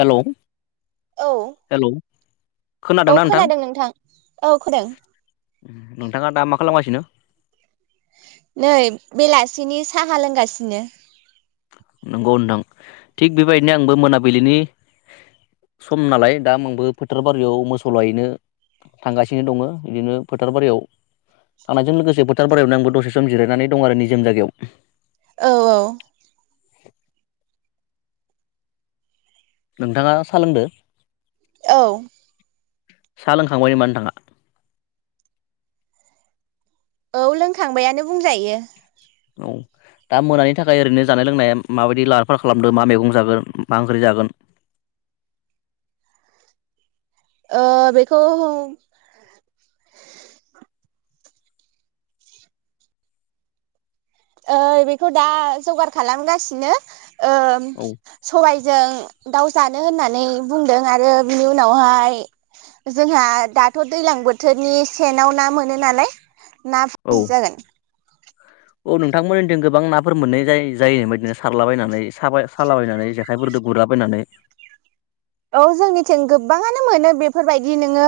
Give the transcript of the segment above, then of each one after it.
Hello औ hello औ खोनादों नोंथां, औ खोनादों । नोंथाङा दा मा खालामगासिनो? नै बेलासिनि साहा लोंगासिनो । नंगौ नोंथां थिग बेबायदिनो आंबो मोनाबिलिनि सम नालाय दा आंबो फोथार बारियाव मोसौ लायैनो थांगासिनो दङ बिदिनो फोथार बारियाव थांनायजों लोगोसे फोथार बारियावनो आंबो दसे सम जिरायनानै दं आरो निजोम जायगायाव । औ औ नोंथाङा सोलोंदो? औ साहा लोंखांबाय नामा नोंथाङा? औ लोंखांबायानो बुंजायो । औ दा मोनानि थाखाय ओरैनो जानाय लोंनाया माबायदि लाहार फाहार खालामदों मा मैगं जागोन मा ओंख्रि जागोन? ओ बेखौ ओइ बेखौ दा जगार खालामगासिनो ओ औ सबायजों दाउ जानो होननानै बुंदों आरो बिनि उनावहाय जोंहा दाथ दैलां बोथोरनि सेनाव ना मोनो नालाय ना औ फाजि जागोन । औ नोंथांमोननिथिं गोबां नाफोर मोननाय जा जायो बेबायदिनो सारलाबायनानै साबा सालाबायनानै जेखाइफोरजों गुरलाबायनानै औ जोंनिथिं गोबाङानो मोनो बेफोरबायदि नोङो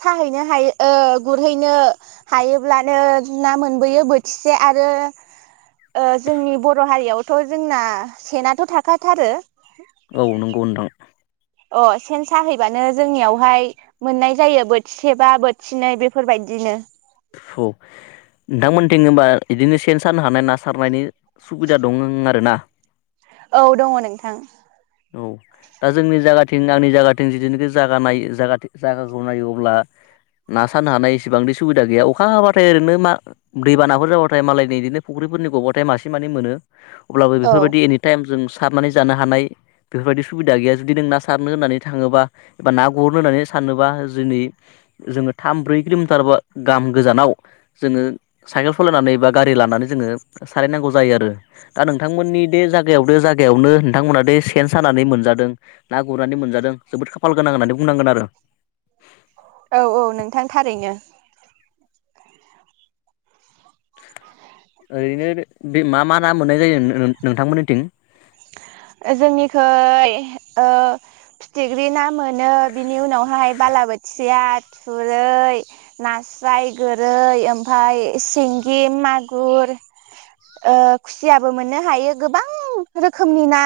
साहैनो हायो ओ गुरहैनो हायोब्लानो ना मोनबोयो बोथिसे आरो ओ जोंनि बर हारियावथ जोंना सेनाथ थाखाथारो औ नंगौ नोंथां अ सेन साहैबानो जोंनियावहाय मोननाय जायो बोथिसेबा बोथिनै बेफोरबायदिनो । औ नोंथांमोनथिं होनबा इदिनो सेन सानो हानाय ना सारनायनि सुबिदा दं आरो ना? औ दङ नोंथां औ दा जोंनि जायगाथिं आंनि जायगाथिं जिदुनोखि जागा नायो जायगाखौ नायोबा अब्ला ना सानो हानाय एसेबांदि सुबिदा गैया अ अखा हाबाथाय ओरैनो मा दैबानाफोर जाबाथाय मालायनि बिदिनो फुख्रिफोरनि गबाथाय मासे मानै मोनो । अब्लाबो औ बेफोरबादि एनिटाइम जों सारनानै जानो हानाय बेफोरबायदि सुबिदा गैया जुदि नों ना सारनो होननानै थाङोबा एबा ना गुरनो होननानै सानोबा जुनै जोङो थाम ब्रै किलमिटारा गाम गोजानाव जोङो साइकेल सलायनानै बा गारि लानानै जोङो सारहैनांगौ जायो आरो दा नोंथांमोननि दे जगायाव दे जायगायावनो नोंथांमोना बेे सेन सानानै मोनजादों ना गुरनानै मोनजादों जोबोद खाफाल गोनां होननानै बुंनांगोन आरो । औ औ नोंथां थारैनो । ओरैनो बे मा मा ना मोननाय जायो नो-नोंथांमोननिथिं? जोंनिखै ओ फिथिग्रि ना मोनो बिनि उनावहाय बालाबोथिया थुरै नास्राय गोरै ओमफाय सिंगि मागुर ओ खुसियाबो मोननो हायो गोबां रोखोमनि ना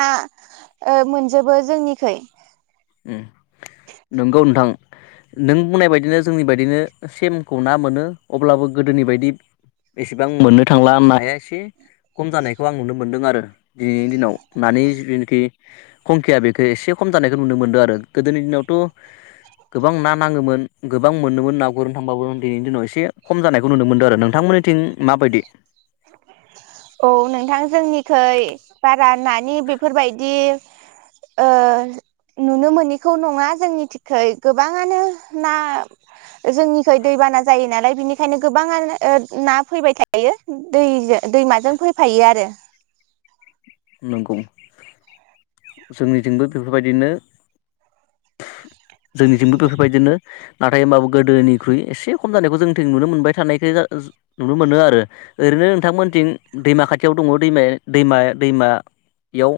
ओ मोनजोबो जोंनि खै । उम नंगौ नोंथां नों बुंनाय बायदिनो जोंनि बायदिनो सेमखौ ना मोनो अब्लाबो गोदोनि बायदि एसेबां मोननो थांला नाया एसे खम जानायखौ आं नुनो मोनदों आरो दिनैनि दिनाव नानि जिथुनाखि खंखिया बेखौ एसे खम जानायखौ नुनो मोनदो आरो गोदोनि दिनावथ गोबां ना नाङोमोन गोबां मोनोमोन ना गुरनो थांबाबो दिनैनि दिनाव इसे खम जानायखौ नुनो मोनदों आरो नोंथांमोननिथिं माबायदि? औ नोंथां जोंनिखै बागै नानि बेफोरबायदि ओ नुनो मोनैखौ नङा जोंनिथिखै गोबाङानो ना जोंनिखै दैबाना जायो नालाय बिनिखायनो गोबाङानो ओ ना फैबाय थायो दैजो दैमा जों फैफायो आरो। नंगौ जोंनिथिंबो बेफोरबायदिनो। जोंनिथिंबो बेफोरबायदिनो। नाथाय होनोमबाबो गोदोनिख्रुइ एसे खम जानायखौ जोंथिं नुनो मोनबाय थानायखो नुनो मोनो आरो ओरैनो नोंथांमोनथिं दैमा खाथियाव दङ दैमा दैमा दैमायाव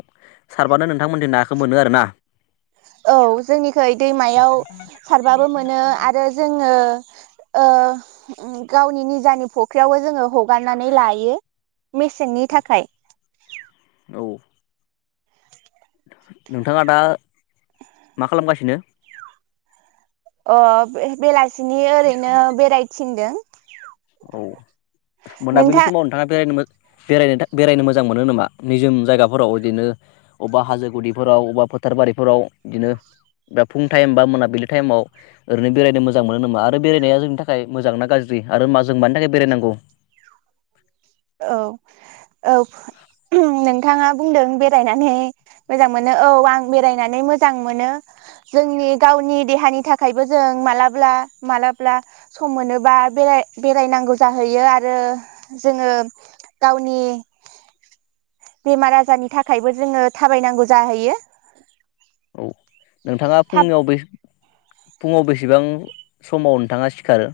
सारबानो नोंथांमोननिथिं नाखौ मोनो आरो ना? औ जोंनिखै दैमायाव सारबाबो मोनो आरो जों ओ ओ उम गावनि निजानि फुख्रियावबो जोङो हगारनानै लायो मेसेंनि थाखाय। औ। नोंथाङा दा मा खालामगासिनो? अ बे बेलासि सिनि ओरैनो बेेराय थिंदों। औ मोनाबिलि नोंथां समाव नोंथाङा बेरायनो मोजां बेरायनो बेरायनो मोजां मोनो नामा निजोम जायगाफोराव इदिनो अबेबा हाजो गुदिफोराव अबा फोथार बारिफोराव बिदिनो बा फुं टाइम बा मोनाबिलि टाइमाव ओरैनो बेरायनो मोजां मोनो नामा आरो बेरायनाया जोंनि थाखाय मोजां ना गाज्रि? आरो मा जों मानि थाखाय बेरायनांगौ। औ। औ नों थाङा बुंदों बेरायनानै मोजां मोनो औ आं बेरायनानै मोजां मोनो जोंनि गावनि देहानि थाखायबो जों मालाब्ला मालाब्ला सम मोनोबा बेराय बेरायनांगौ जाहैयो आरो जोङो। गावनि बेमार आजारनि थाखायबो जोङो थाबायनांगौ जाहैयो। औ। नोंथाङा थाब फुंनियाव बे फुङाव बेसेबां समाव नोंथाङा सिखारो।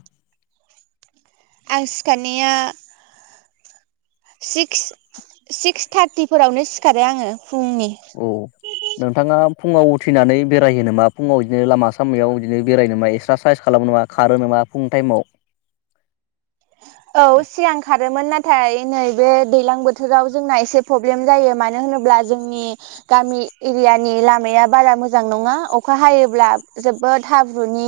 आं सिखारनाया। सिक्स सिक्स थारटिफोरावनो सिखारो आङो। फुंनि औ नोंथाङा फुङाव उथिनानै बेरायो नामा फुङाव इदिनो लामा सामायाव इदिनो बेरायो ना मायो एक्सारसाइस खालामो नामा खारो नामा फुं टाइमाव? औ सिगां खारोमोन नाथा नाथाय नैबै दैलां बोथोराव जोंना एसे प्रब्लेम जायो मानो होनोब्ला जोंनि गामि एरियानि लामाया बारा मोजां नङा अखा हायोब्ला जोबोद हाब्रुनि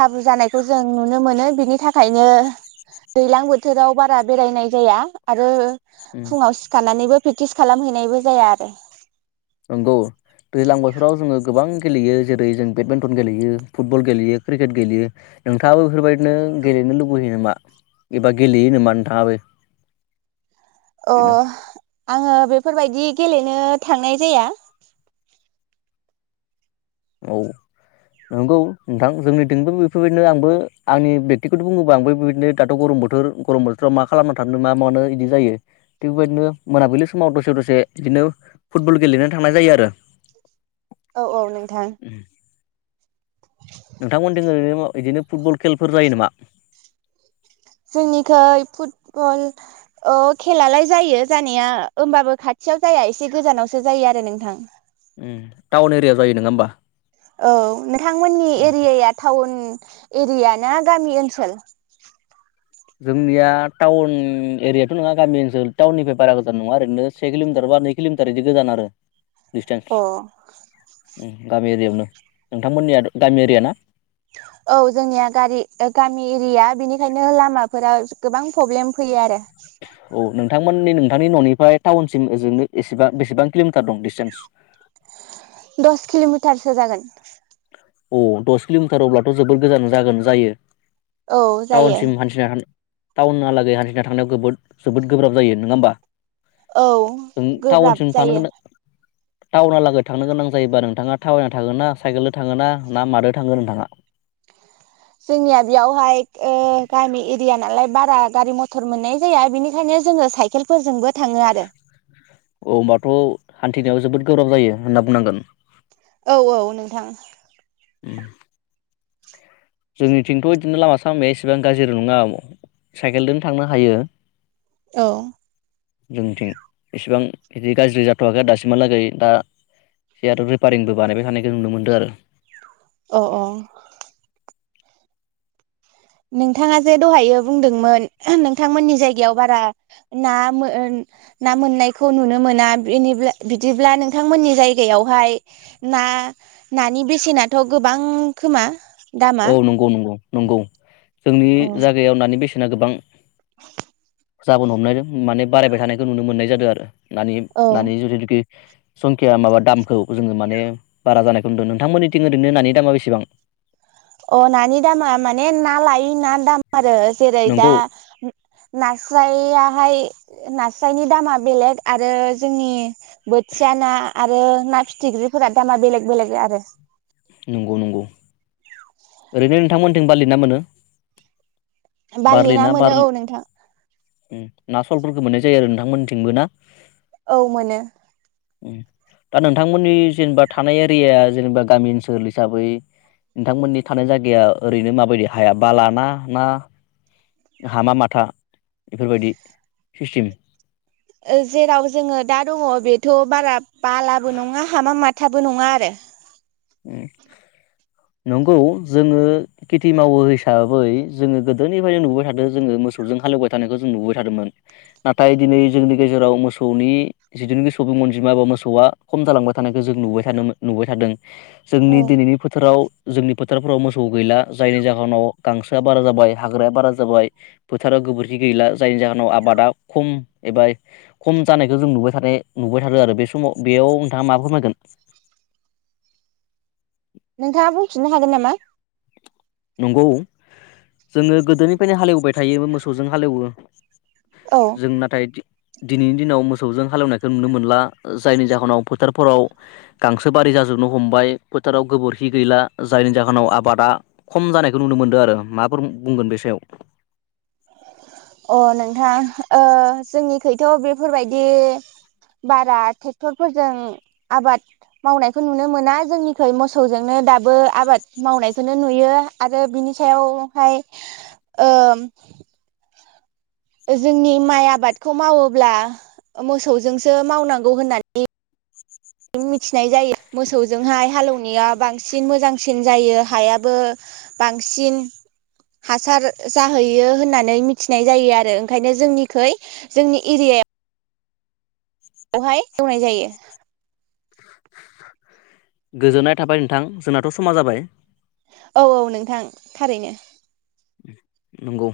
हाब्रु जानायखौ जों नुनो मोनो बिनि थाखायनो। दैलां बोथोराव बारा बेरायनाय जाया आरो उम फुङाव सिखारनानैबो प्रेक्टिस खालामहैनायबो जाया आरो। नंगौ दैलां बोथोराव जोङो गोबां गेलेयो जेरै जों बेडमिन्टन गेलेयो फुटबल गेलेयो क्रिकेट गेलेयो नोंथाङाबो बेफोरबायदिनो गेलेनो लुबैैयो नामा एबा गेलेयो नामा नोंथाङाबो। बिदिनो अह । आङो बेफोरबायदि गेलेनो थांनाय जाया। औ नंगौ नोंथां जोंनिथिंबो बेफोरबायदिनो आंबो आंनि बेक्तिखौथ बुङोबा आंबो बेबदिनो दाथ गरम बोथोर गरम बोथोराव मा खालामना थानो मा मानो बिदि जायो थिग बेबायदिनो मोनाबिलि समाव दसे दसे बिदिनो फुटबल गेलेनानै थांनाय जायो आरो। औ औ नों थां नोंथां मोनथिं ओरैनो बिदिनो फुटबल खेलफोर जायो नामा? जोंनिखै फुटबल ओ खेलालाय जायो जानाया होमबाबो खाथियाव जाया एसे गोजानावसो जायो आरो नोंथां। उम टाउन एरियायाव जायो नङा होमबा। औ नोंथांमोननि एरियाया टाउन एरिया ना गामि ओनसोल जोंनिया टाउन एरियाथ नङा गामि ओनसोल टाउननिफ्राय बारा गोजान नङा ओरैनो से किलमिटार बा नै किलमिटार बिदि गोजान आरो। अ उम गामि एरिआवनो नोंथांमोननिया गामि एरिया ना? औ जोंनिया गारि गामि एरिया बेनिखायनो लामाफोराव गोबां प्रब्लेम फैयो आरो। औ नों थांमोननि नोंथांनि ननिफाय टाउनसिम ओजोंनो एसेबां बेसेबां किलमिटार दं डिस्टेन्स? दस किलमिटारसो जागोन। अ दस किलमिटार अब्लाथ जोबोद गोजान जागोन जायो। औ जायो टाउनसिम हानथिना टाउनहालागै हान्थिना थांनो गोबोद जोबोद गोब्राब जायो नङा होमबा? औ गोब्राब जायो। टाउना लागै थांनो गोनां जायोबा नोंथाङा थाबायना थागोन ना साइकेलजों थाङो ना ना मादो थांगोन नोंथाङा? जोंनिया बेयावहाय ओ गामि एरिया नालाय बारा गारि मथर मोननाय जाया बेनिखायनो जोङो साइकेलफोरजोंबो थाङो आरो अ होबाथ हान्थिनायाव जोबोद गोब्राब जायो होनना बुंनांगोन। औ औ नोंथां उम जोंनिथिंथ बिदिनो लामा सामाया इसेबां गाज्रि नङा साइकेलजों थांनो हायो। औ जोंथिं इसिबां बिदि गाज्रि जाथयाखै आरो दासिमहालागै दा एसे आरो रिपारिंबो बानायबाय थानायखौ नुनो मोनदों आरो अ अ नोंथाङा जे दहायो बुंदोंमोन नोंथांमोननि जायगायाव बारा नामोन ना मोननायखौ नुनो मोना बिनिब्ला बिदिब्ला नोंथांमोननि जायगायावहाय ना नानि बेसेनाथ गोबां खोमा? दामा औ नंगौ नंगौ नंगौ जोंनि जायगायाव नानि बेसे ना गोबां जाबोनो हमनायदों माने बारायबाय थानायखौ नुनो मोननाय जादों आरो नानि औ नानि जुरिगि संखया माबा दामखौ जोङो माने बारा जानायखौ नुदों नोंथांमोननिथिं ओरैनो नानि दामा बेसेबां? अ नानि दामा माने ना लायो ना दाम आरो जेरै दा नंगौ नास्राया बाहाय नास्रायनि दामा बेलेग आरो जोंनि बोथिया ना आरो ना फिथिख्रिफोरा दामा बेलेग बेलेग आरो नंगौ नंगौ ओरैनो नोंथांमोनथिं बारलिना मोनो? बारलि ना मोनो औ नोंथां उम ना सलफोरखौ मोननाय जायो आरो नोंथांमोननिथिंबो ना? औ मोनो ए दा नोंथांमोननि जेनेबा थानाय एरियाया जेनेबा गामि ओनसोल हिसाबै नोंथांमोननि थानाय जायगाया ओरैनो माबायदि हाया बालाना ना हामा माथा बेफोरबायदि सिस्टेम। ओ जेराव जोङो दा दङ बेथ बारा बालाबो नङा हामा माथाबो नङा आरो उम नंगौ जोङो खेथि मावो हिसाबै जोङो गोदोनिफ्रायनो नुबाय थादों जोङो मोसौजों हालेवबाय थानायखौ जों नुबाय थादोंमोन नाथाय दिनै जोंनि गेजेराव मोसौनि जिथुनिखि सुबुं अनजिमा एबा मोसौआ खम जालांबाय थानायखौ जों नुबाय थानोमो नुबाय थादों। औ जोंनि दिनैनि फोथाराव जोंनि फोथारफोराव मोसौ गैला जायनि जाहोनाव गांसोआ बारा जाबाय हाग्राया बारा जाबाय फोथाराव गोबोरखि गैला जायनि जाहोनाव आबादा खम एबा खम जानायखौ जों नुबाय थानाय नुबाय थादों आरो बे समाव बेयाव नोंथाङा मा फोरमायगोन? नोंथाङा बुंफिननो हागोन नामा? नंगौ जोङो गोदोनिफ्रायनो हालेवबाय थायोबो मोसौजों हालेवो औ जों नाथाय दि दिनैनि दिनाव मोसौजों हालेवनायखौ नुनो मोनला जायनि जाहोनाव फोथारफोराव गांसो बारि जाजोबनो हमबाय फोथाराव गोबोरखि गैला जायनि जाहोनाव आबादा खम जानायखौ नुनो मोनदों आरो माफोर बुंगोन बे सायाव? अ नोंथां ओ जोंनि खैथ बेफोरबायदि बारा ट्रेक्टरफोरजों आबाद मावनायखौ नुनो मोना जोंनिखै मोसौजोंनो दाबो आबाद मावनायखौनो नुयो आरो बिनि सायावहाय ओम जोंनि माइ आबादखौ मावोब्ला मोसौजोंसो मावनांगौ होननानै मिथिनाय जायो मोसौजोंहाय हालौनाया बांसिन मोजांसिन जायो हायाबो बांसिन हासार जाहैयो होननानै मिथिनाय जायो आरो ओंखायनो जोंनिखै जोंनि एरियायाव अहाय एवनाय जायो। गोजोननाय थाबाय नोंथां जोंनाथ समा जाबाय औ औ नोंथां थारैनो। नंगौ।